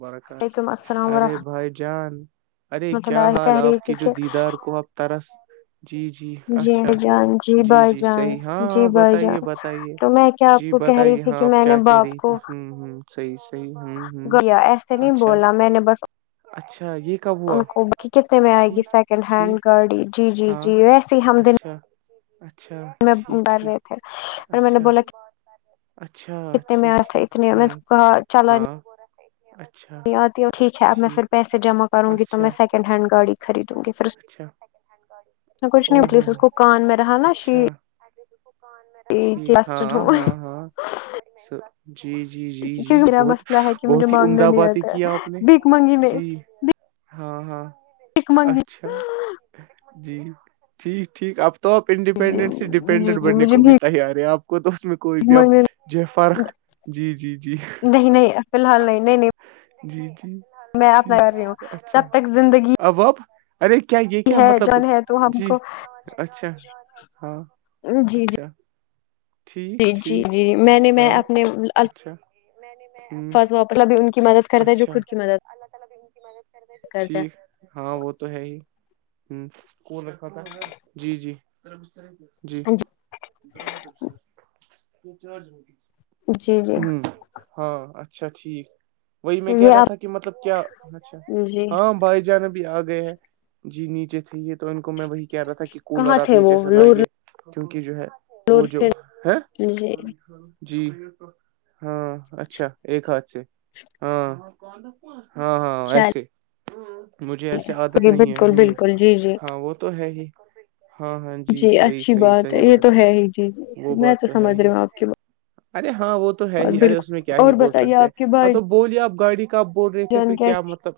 بڑا خش وعلیکم [unintelligible] السلام ارے ورحمۃ بھائی جان ارے کیا اللہ حال کہہ رہی آپ تھی کے جو کہ دیدار کو آپ طرس جی جی جی اچھا بھائی جان جی بھائی جان صحیح ہاں جی ہاں بھائی بتائیے جان بتائیے تو میں کیا آپ جی کو کہہ رہی بتائیے تھی ہاں کہ آپ میں نے کیا کہہ باپ رہی تھی کو ہ ہ صحیح صحیح ہ ہ ے نہیں اچھا بولا میں نے بس اچھا یہ کب ان ہوا کو کہ کتنے میں آئے گی ٹھیک سیکنڈ ہینڈ ٹھیک گاڑی جی جی جی ویسے ہی ہم دن اچھ اچھا [unintelligible] میں ٹھیک بر رہے تھے ٹھیک اور میں نے اچھا بولا کہ اچھا کتنے ٹھیک میںی ٹھیک اتنے ہ میں کو کہا چلا ہاں اچھا نہیں آتی ٹھیک ہے اب میں پھر پیسے جمع کروں گی تو اچھا میں سیکنڈ ہینڈ گاڑی خریدوں گی پھر اچھا میں کچھ نیپس اس کو کان میں رہا نا شییر اگ [inaudible] یہ کلسٹرڈ ہوا ہاں س جی جی جی جی میرا بہت مسئلہ ہے کہ مجھے بہت ہی مانگنا عمدہ نہیں باتیں آتا کیا ہے آپ نے بھیک مانگی میں جی ہاں ہاں بھیک مانگی اچھا جی ٹھیک ٹھیک آپ تو آپ جی انڈیپینڈنٹ سے جی ڈیپینڈنٹ جی بننے مجھے کو بھی بھیک تیار ہے آ کو تو اس میں کوئی بھی آپ مانگنے جی فرق جی جی جی نہی نہیں فیلحال نہیں نہیں نہیں جی جی میں اپنا کر رہی ہوں جب تک زندگی اباب ارے کیا یہ کیا ہے مطلب جان ہے تو ہم جی کو اچھا ہاں جی جی اچھا ٹھیک جی جی ٹھیک جی میں نے میں ہاں اپنے اچھا ہوں فضہ مطلب ان کی مدد کرتا ہے جو اچھا خود کی مدد کرتا ہے ٹھیک ہاں وہ تو ہے ہی ہ کون رکھا تھا جی جی جی ہے جی جی ہوں ہاں اچھا ٹھیک وہی میں کہہ یہ رہا آپ تھا کہ مطلب کیا اچھا جی ہاں بھائی جان بھی آ گئے ہے جی نیچے تھ یہ تو ان کو میں وہی کہہ رہا تھا کہ کولر کہاں آپ تھے وہ نیچے سے لور لائیے کیونکہ جو ہے لور وہ جو پھر ہے جی جی ہاں اچھا ایک ہاتھ سے ہاں ہاں ہاں ایسے چلیے مجھے ایسے عادت جی نہیں ہے بالکل ہوں بالکل جی جی ہاں وہ تو ہے ہی ہاں ہاں جی صحیح اچھی صحیح بات ہے صحیح یہ تو ہے ہی جی وہ جی میں بات تو ہے سمجھ ہی رہی ہوں آپ کی بات ارے ہاں وہ تو ہے ہی ارے اس میں کیا بالکل ہی اور بول بتائیے سکتے ہیں آپ کے ہاں بھائی تو بولیے آپ گاڑی کب بول رہے تھے جان پھر کیا کیسے مطلب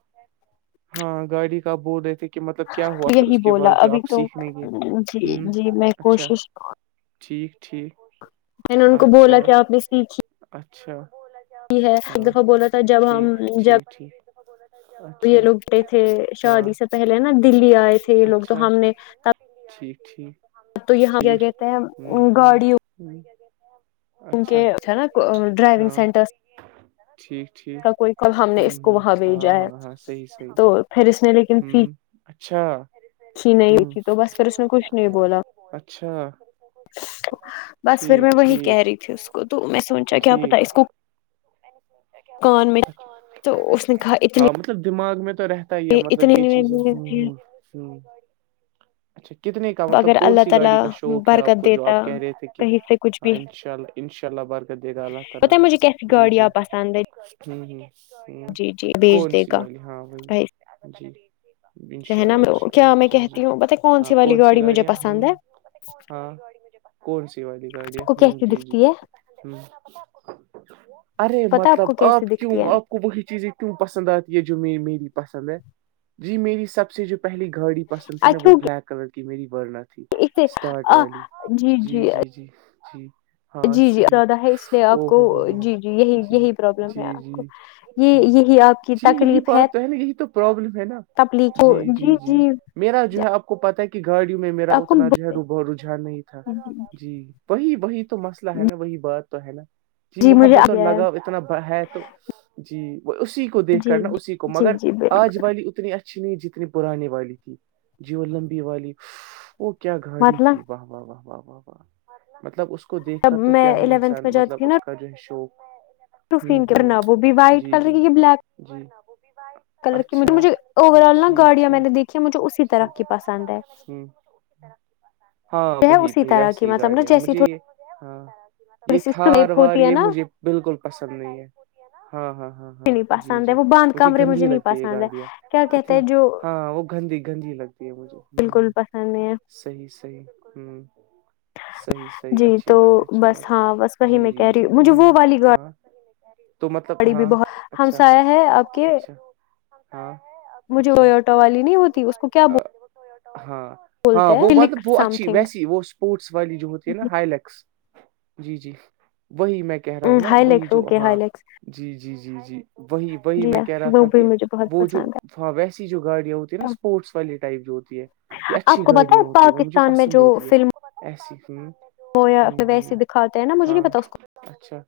ہاں گاڑی کب بول رہے تھے کہ مطلب کیا ہوا پھر یہی اس کے بولا بعد جو ابھی آپ تو سیکھ لیں گے جی ہ جی میں اچھا کوشش ٹھیک ٹھیک میں نے ان کو اچھا بولا کہ آپ نے سییک کی اچھا ہے ایک ہاں دفعہ بولا تھا جب ہم ٹھیک جب ٹھیک ٹھیک یہ اچھا لوگ گے تھے ہاں شادی سے پہلے نا دلی آئے تھے یہ لوگ تو اچھا ہم نے ت ٹھیک ٹھیک تو یہاں کیا ٹھیک کہتے ہیں گاڑی [inaudible] کیونکہ نا ڈرائیونگ ہاں سینٹرس ٹھیک ٹھیک کا کوئی ک ہم ہ نے اس کو ہ وہاں ہاں بھیجا ہے ہاں ہاں صحیح صحیح تو پھر اس نے لیکن ہ ف اچھا اچھی نہیں ہ تھی تو بس پھر اس نے کچھ نہیں بولا اچھا بس پھر ٹھیک میں وہی ٹھیک کہہ رہی تھی اس کو تو میں سوچا کیا ٹھیک پتا اس کو کان میں تو اس نے کہا ہاں اتنے مطلب دماغ میں تو رہ پت ہی ہے مطلب اتنے یہ میں چیزیں ہ ہ ہ اچھا کتنے کا مطلب اگر کون اللہ سی گاڑی کا تعالی شوق ہے آپ برکت کو جو دیتا آپ کہہ رہے تھے کہ کہیں سے کچھ بھی چل انشاءاللہ برکت دے گا اللہ تعالی پتا ہے مجھے کیسی جی جی گاڑیاں پسند ہے ہ ہ ہ جی جی بھیج کون دے سی گا والی ہاں وہی کہیں جی انشاء نا اللہ انشاء کیا اللہ میں جی جی کہتی ہوں بتائی کون ہاں سی والی گاڑی مجھے گاڑیاں ہ پسند ہے ہاں کون سی والی گاڑیاں کو ہ کیسی جی جی دکھتی ہے ہ ارے پتا مطلب کو آپ کیسی کیوں دکھتی ہے آپ کو وہی چیزیں پسند آتی ہے جو میری پسند ہے جی میری سب سے جو پہلی گاڑی پسند تھی نا اچھو وہ بلیک کلر کی میری ورنت اسے اسٹارٹ والی جی جی جی جی ہاں جی جی صحیح آرادہ ہے اس لیے آپ او کو ہو ہو ہو جی جی یہی یہی پرابلم ہے جی آپ کو جی جی یہ یہی آپ کی جی یہی تکلیف ہے بات پہلے یہی تو پرابلم ہے نا جی جی جی میرا جو ہے آپ کو پتاہ ہے کہ گاڑیوں میں میرا آپ کو اتنا جو ہے ر رجھان نہیں تھا جی وہی وہی تو مسئلہ ہے نا وہی بات تو ہے نا جی مجھے آ محبت اور گیا ہے لگاؤ اتنا ہے تو جی وہ اسی کو دیکھ جی کر نا اسی کو جی مگر جی بالکل آج والی اتنی اچ اچنی جتنی پرانی والی تھی جی وہ لمبی والی وہ کیا گاڑی مطلب تھی واہ واہ واہ واہ واہ واہ مطلب اس کو دیکھ کر جب تو میں کیا ہی الیونتھ انسان مطلب اس کا جو ہے شوق ہوں سوفین کے ہوں بنا وہ بھی وائٹ جی کلر جی کے بلیک ورنہ وہ بھی وائٹ کلر کی بلا کلر کی مجھے سب سے زیادہ لیکن مجھے اوور آل نا گاڑیاں میں نے دیکھی مجھے اسی طرح کی پسند ہے کلر کی مجھے مجھے اوور آل نا گاڑیاں میں نے دیکھی مجھے اس ہمم ہاں ہے بی اسی بی طرح ویسی کی ہی مطلب نا گاڑیا ہے جیسی مجھے یہ ہاں تھوڑی یہ سی تھار سلیپ وار ہوتی ہے یہ نا مجھے بالکل پسند نہیں ہے ہاں ہاں ہاں مجھے ہاں نہیں جی پسند ہے جی وہ باند مجھے کمرے گندی نہیں لگتی ہے یہ پسند گاڈیا کیا کہتے اتنی ہیں جو ہاں وہ گندی گندی لگتی ہے مجھے ہ بالکل ہ پسند نہیں ہے صحیح صحیح ہوں صحیح صحیح جی اچھی تو بات ہے اچھی بس بات ہاں ہے بس وہی جی میں جی کہہ رہی جی ہوں مجھے وہ والی گاڑی [inaudible] بڑی بھی ہاں بہت اچھا ہمسایا ہے آپ کے اچھا ہاں مجھے وہ اچھا آٹو والی نہیں ہوتی اس کو کیا بول ہاں ہاں وہ مطلب ہلکس وہ سم اچھی تھنگ ویسی وہ اسپورٹس والی جو ہوتی ہے نا ہلیکس جی جی وہی میں ہ نا ہائی وہی لیکس جو اوکے ہائی ہاں لیکس جی جی جی جی وہی وہی جی میں ہاں کہہ رہا وہ تھا بھی کہ مجھے بہت وہ جو پسند ویسی جو گاڑیاں ہوتی نا ہے پورٹس والی ٹائپ جو ہوتی ہے یہ آپ اچھی کو پتا گاڑیاں ہوتی ہے وہ مجھے پاکستان پسند ہوتی ہے ایسی وہ یا ہوں پھر ہوں ویسے دکھاتے ہیں نا مجھے نہیں ہاں پتا اس کو اچھا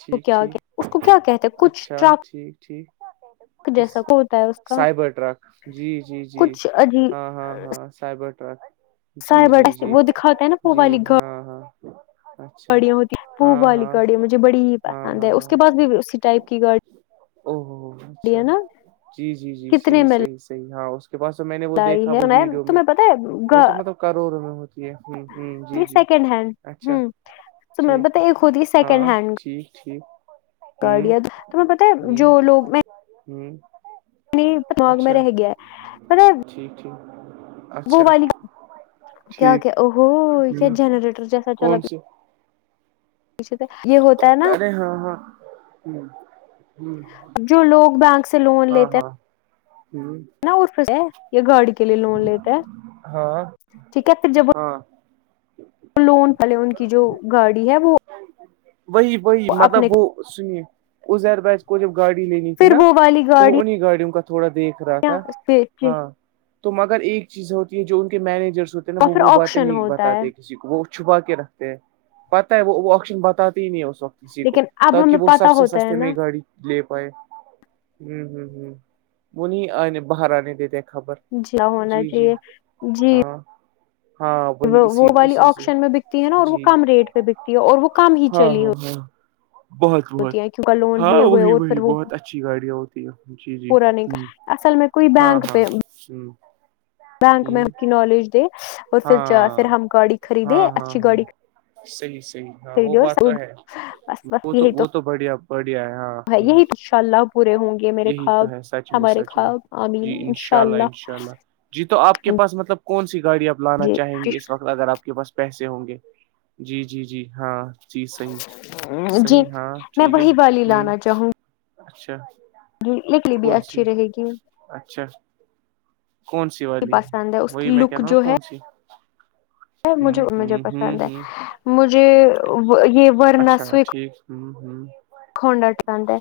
ٹھیک کیا کہتے ہیں، ٹھیک اس کو کیا کہتے ہیں کچھ اچھا ٹرک ٹھیک ٹھیک س جیسا ہوتا ہے اس کا سائبر ٹرک جی جی جی کچھ عجی ہاں ہاں ہاں سائبر ٹرک جی جی جی وہ دکھاتا ہے نا وہ جی والی ہاں ہاں [inaudible] اچھا گاڑیاں ہوتی ہیں پوب ہاں والی ہاں گاڑیاں مجھے بڑی ہاں پسند ہے ہاں اس ہاں کے پاس بھی اسی ٹائپ کی گاڑی او اچھا ہے نا جی جی جی کتنے جی میں صحیح صحیح ہاں پاس سے میں نے وہ ہے تمہیں پتا ہے گا کروڑ میں ہوتی ہے جی سیکنڈ ہینڈ اچھا تمہیں پتا ہے ایک ہوتی ہے سیکنڈ ہینڈ جی ٹھیک ہ گاڈیا تمہیں پتاہ ہے جو لوگ میں ہمم اپنی دماغ میں رہ گیا ہے مطلب ٹھیک ٹھیک وہ اچھا والی کیا ٹھیک کیا اوہو ہ کیا جنریٹر جیسا چلا کون س پیچھے سے یہ ہوتا ہے نا ارے ہاں ہاں ہ جو لوگ بینک سے لون لیتے ہیں ہوں ن ارف یہ گاڑی کے لیے لوون لیتے ہے ہاں ٹھیک پھر جب ہاں لون پلون کی جو گاڑی ہے وہ وہی وہی اپنے مطلب وہ سنیے عزیر بھائی کو جب گاڑی لینی تھی پھر نا وہ والی تو وہ گاڑیاں انہیں گاڑیوں کا تھوڑا دیکھ رہا تھا ہاں اور تو مگر ایک چیز ہوتی ہے جو ان کے مینیجرس ہوتے ہیں نا وہ پھر وہ باتیں آکشن نہیں ہوتا ہے بتاتے کسی کو وہ چھپا کے رکھتے ہیں پت ہے وہ وہ آپشن بتاتے ہی نہیں ہے اس وقت کسی کو لیکن اب تاکہ ہمیں وہ پتا سب سے ہوتا ہے سستے میں نا گاڑی لے پائے ہ ہ ہ وہ نہیں آنے باہر آنے دیتے ہیں خبر جی ہونا جی جی چاہیے جی ہاں ہاں وہی وہ اسی والی اسی سے آکشن میں بکتی ہے نا اور وہ جی کم ریٹ پہ بکتی ہے اور وہ کم ہی ہاں چلی ہو ہاں ہاں بہت بہت ہوتی کیہ لون ہاں لیے ہوئے وہی اور وہی پھر وہ بہت اچھی گاڑیاں ہوتی ہیں جی جی پورا نہیں کر اصل میں کوئی بینک پہ ہی بینک میں اپکی نالج دے اور پھر پھر ہاں ہم گاڑی خریدے اچھی گاڑی صحی صحیح ہاں وہ خریدے بات تو اور ہے بس وہ بس تو یہی وہ تو بڑھیا بڑھیا ہے ہاں ہ یہی تو انشاء اللہ پورے ہوں گے میرے یہی خواب تو ہے سچ میں ہمارے خواب آمین انشاء اللہ ان شاء اللہ جی تو آپ کے پاس مطلب کون سی گاڑی اپ لانا جی چاہیں گے اس وقت اگر آپ کے پاس پیسے ہوں گے جی جی جی ہاں جی صحیح جی صحیح ہاں میں ٹھیک ہے وہی والی ہ اچھا جی ل کون سی اچھا کون سی والی پسند ہے اس وہی کی میں کہ رہا ہوں کون سی ہوں مجے مجھے ہوں ہوں پسند ہے ہوں مجھے یہ اچھا ٹھیک ہوں ہوں کھنا چٹاہا ہے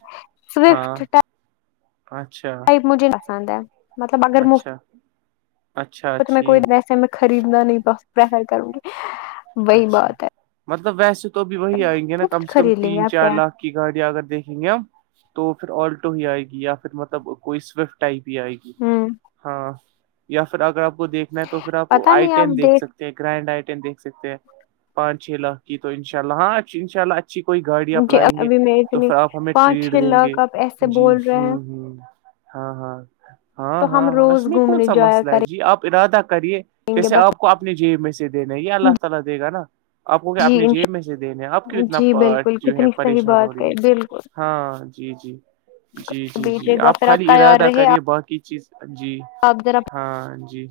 سوفٹ ہاں اچھا مجھے پسند ہے مطلب اگر مف اچھا اچھا تو میں کوئی ٹھیک ویسے میں خریدنا نہیں بس پرفر کروں گی وہی اچھا بات ہے مطلب ویسے تو بھی وہی آئیں گے نا کم پھر سے کم خرید لیں گے تین آپ چار کیا لاکھ کی گاڑیاں اگر دیکھیں گے اپ تو پھر آلٹو ہی آئے گی یا پھر مطلب کوئی سوئفٹ ٹپ آئے گی ہ ہاں یا پھر اگر آپ کو دیکھنا ہے تو پھر آپ پتا آئی نہیں آپ ین دیکھ سکتی گرنڈ آئٹن دیک سکتے پانچ چھ لاک کی تو ان شاء اللہ ہاں ا انشاالی اچھی اچھی کوئی گاڑی آپ دیکھ لائیں گے ابھی میں تو اتنی پھر آپ ہمیں پانچ ٹریڈ چھ دیں گے لاکھ آپ ایسے جی بول ہ رہے ہیں ہ ہاں ہاں ہاں تو ہم ہاں ہاں اس روز میں کون گھومنے سا جایا مسئلہ ہے کریں جی آپ ارادہ کریے گے جیسے آپ آپ کو اپنی جیب میں سے دینا ہے یہ بس اللہ تعالی دے گا نا آپ کو کیا جی اپنی جیب میں سے دینے آپ کی انشاء اتنا جی بالکل جو ہے کتنی صحیح پریشان ہو بات رہی ہے بالکل ہاں جی جی جی جی بیجیے جی گا آپ پھر خالی تیار ارادہ رہے کریے باقی چیز جی آپ ذرا ہاں جی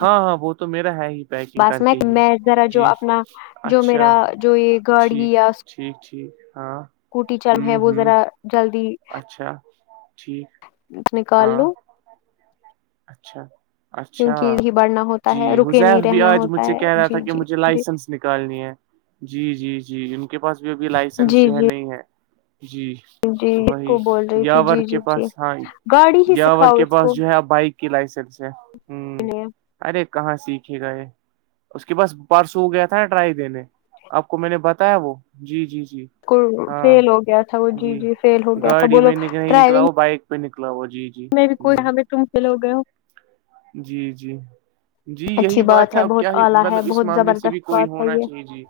ہاں ہاں وہ تو میرا ہے ہی پیکنگ بس کر میں کے ہی میں ذرا جو جی اپنا جو میرا اچھا جو یہ گاڑی ٹھیک یا ٹھیک ٹھیک ہاں کوٹی چرم ہوں ہے وہ ہوں ذرا جلدی اچھا ٹھیک ہاں نکالو اچھا اچھا کیونکہ ہی بڑھنا ہوتا ہے جی رکے نہیں حزیف بھی رہنا آج ہوتا مجھ سے ہے کہہ رہا تھا جی کہ جی مجھے جی لائسنس نکالنی ہے جی جی جی ان کے پاس بھی ابھی لائسنس جی جو ہے جی نہیں ہے جی جی اس وہی کو بول رہی تھی یاور جی کے جی جی پاس ہاں گاڑی ہی یاور سکھاؤ کے اس پاس کو جو ہے بائک کی لائسن سے ہ ارے کہاں سیکھے گا یہ اس کے پاس پرسو ہو گیا تھا نا ٹرائی دینے آپ کو میں نے بتایا وہ جی جی جی کو ہاں فیل ہو گیا تھا وہ جی فیل ہو گیا تھا گاڑی بولو میں نہیں نکلا وہ بائک پہ نکلا ہو جی جی میری کوئی ہ ہم [unintelligible] جی جی جی اچھی یہی بات ہے اب بہت کیا ہی اعلی ہے مطلب اس بہت معاملے سے بھی زبردست کوئی بات ہے ہونا یہ چاہیے جی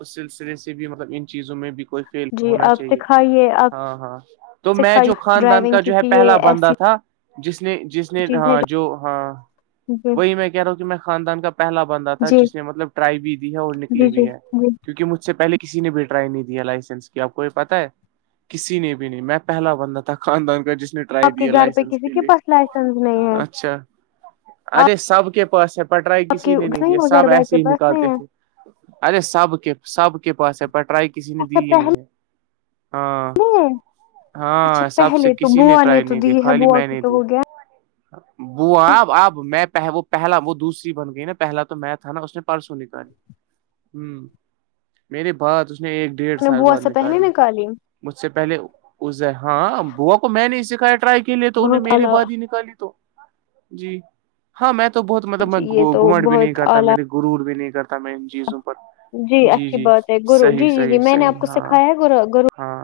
اس سلسلے سے بھی مطلب ان چیزوں میں بھی کوئی فیل جی ہونا آپ چاہیے سکھائیے آپ ہاں ہاں تو میں سکھائیے جو خاندان ڈرائیونگ کا جو ہے کیونکہ پہلا یہ بندہ ایسی تھا جس نے جس نے چیز ہے ہاں جو ہاں جی وہی میں کہہ رہا ہوں کہ میں خاندان کا پہلا بندہ تھا جی جس نے مطلب ٹرائی بھی دی ہے اور جی نکلی جی بھی ہے جی کیونکہ مجھ سے پہلے کسی نے بھی ٹرائی نہیں دیا لائسنس کی آپ کو یہ پتا ہے کسی نے بھی نہیں میں پہلا بندہ تھا خاندان کا جس نے آپ کے گھر پہ لسنس کسی کے لیے پاس لائسنس نہیں ہے اچھا ارے آپ سب کے پاس پٹرائی آپ کسی کے نے نہیں دیا سب ازر بھائی ایسے کے ہی پاس نہیں نکالتے ہے تھے ارے سب کے سب کے پاس ہے پٹرائی کسی نے اچھا دی ہی پہلے نہیں ہے ہاں نہیں ہے ہاں اچھا سب سے پہلے تو کسی نے بوا ٹرائی تو نہیں دی دیا ہے خالی بوا میں کی نے تو دی ہو گیا آپ وہ آپ آب میں وہ پہلا وہ دوسری بن گئی نا پہلا تو میں تھا نا اس نے پرسوں نکل [unintelligible] ہ میری بات اس نے ایک ڈیڑھ اپ نے سال بوا بعد سے پہلے نکالی مجھ سے پہلے اس ہاں بووا کو میں نے سکھایا ٹائی کے لیے تو انہیں بہت میرے اعلی بعادی نکالی تو جی ہاں میں تو بہت مطلب میں جی یہ تو گھمٹ بھی نہیں بہت کرتا اعلی میرے ضرور بھی نہیں کرتا میں ان چیزوں پر جی اچھی بات ہے گرو صحیح جی جی جی صحیح میں نے آپ صحیح کو ہاں سکھایا ہے گ گو ہاں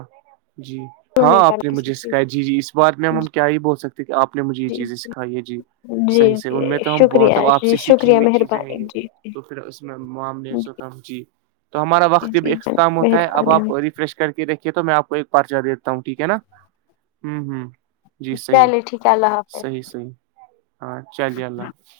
جی ہاں آپ نے کسی مجھے چیز سکھایا جی جی اس بار میں ہم کیا یہ بول سکتے ہیں کہ آپ مجے یہ جی چیزیں سکھائی ہے جی صحیح سےح جی ان میں تو ہم شکریہ بہب آپ جی سے سیکھی شکریہ ہوئی چیزیں ہیں مہربانی یہ جی تو پھر اس میں معام نے جی سو جی تو ہمارا وقت بھی جی جی اختام ہوتا ہے ا مہربانی آپ ریفریش کر کے دیکھیے تو میں آپ کو کو ایک پرچہ دیتا ہوں ٹھیک ہے نا ہ ہ چلیے ٹھیک ہے اللہ حافظ صحیح صحیح ہاں چلیے اللہ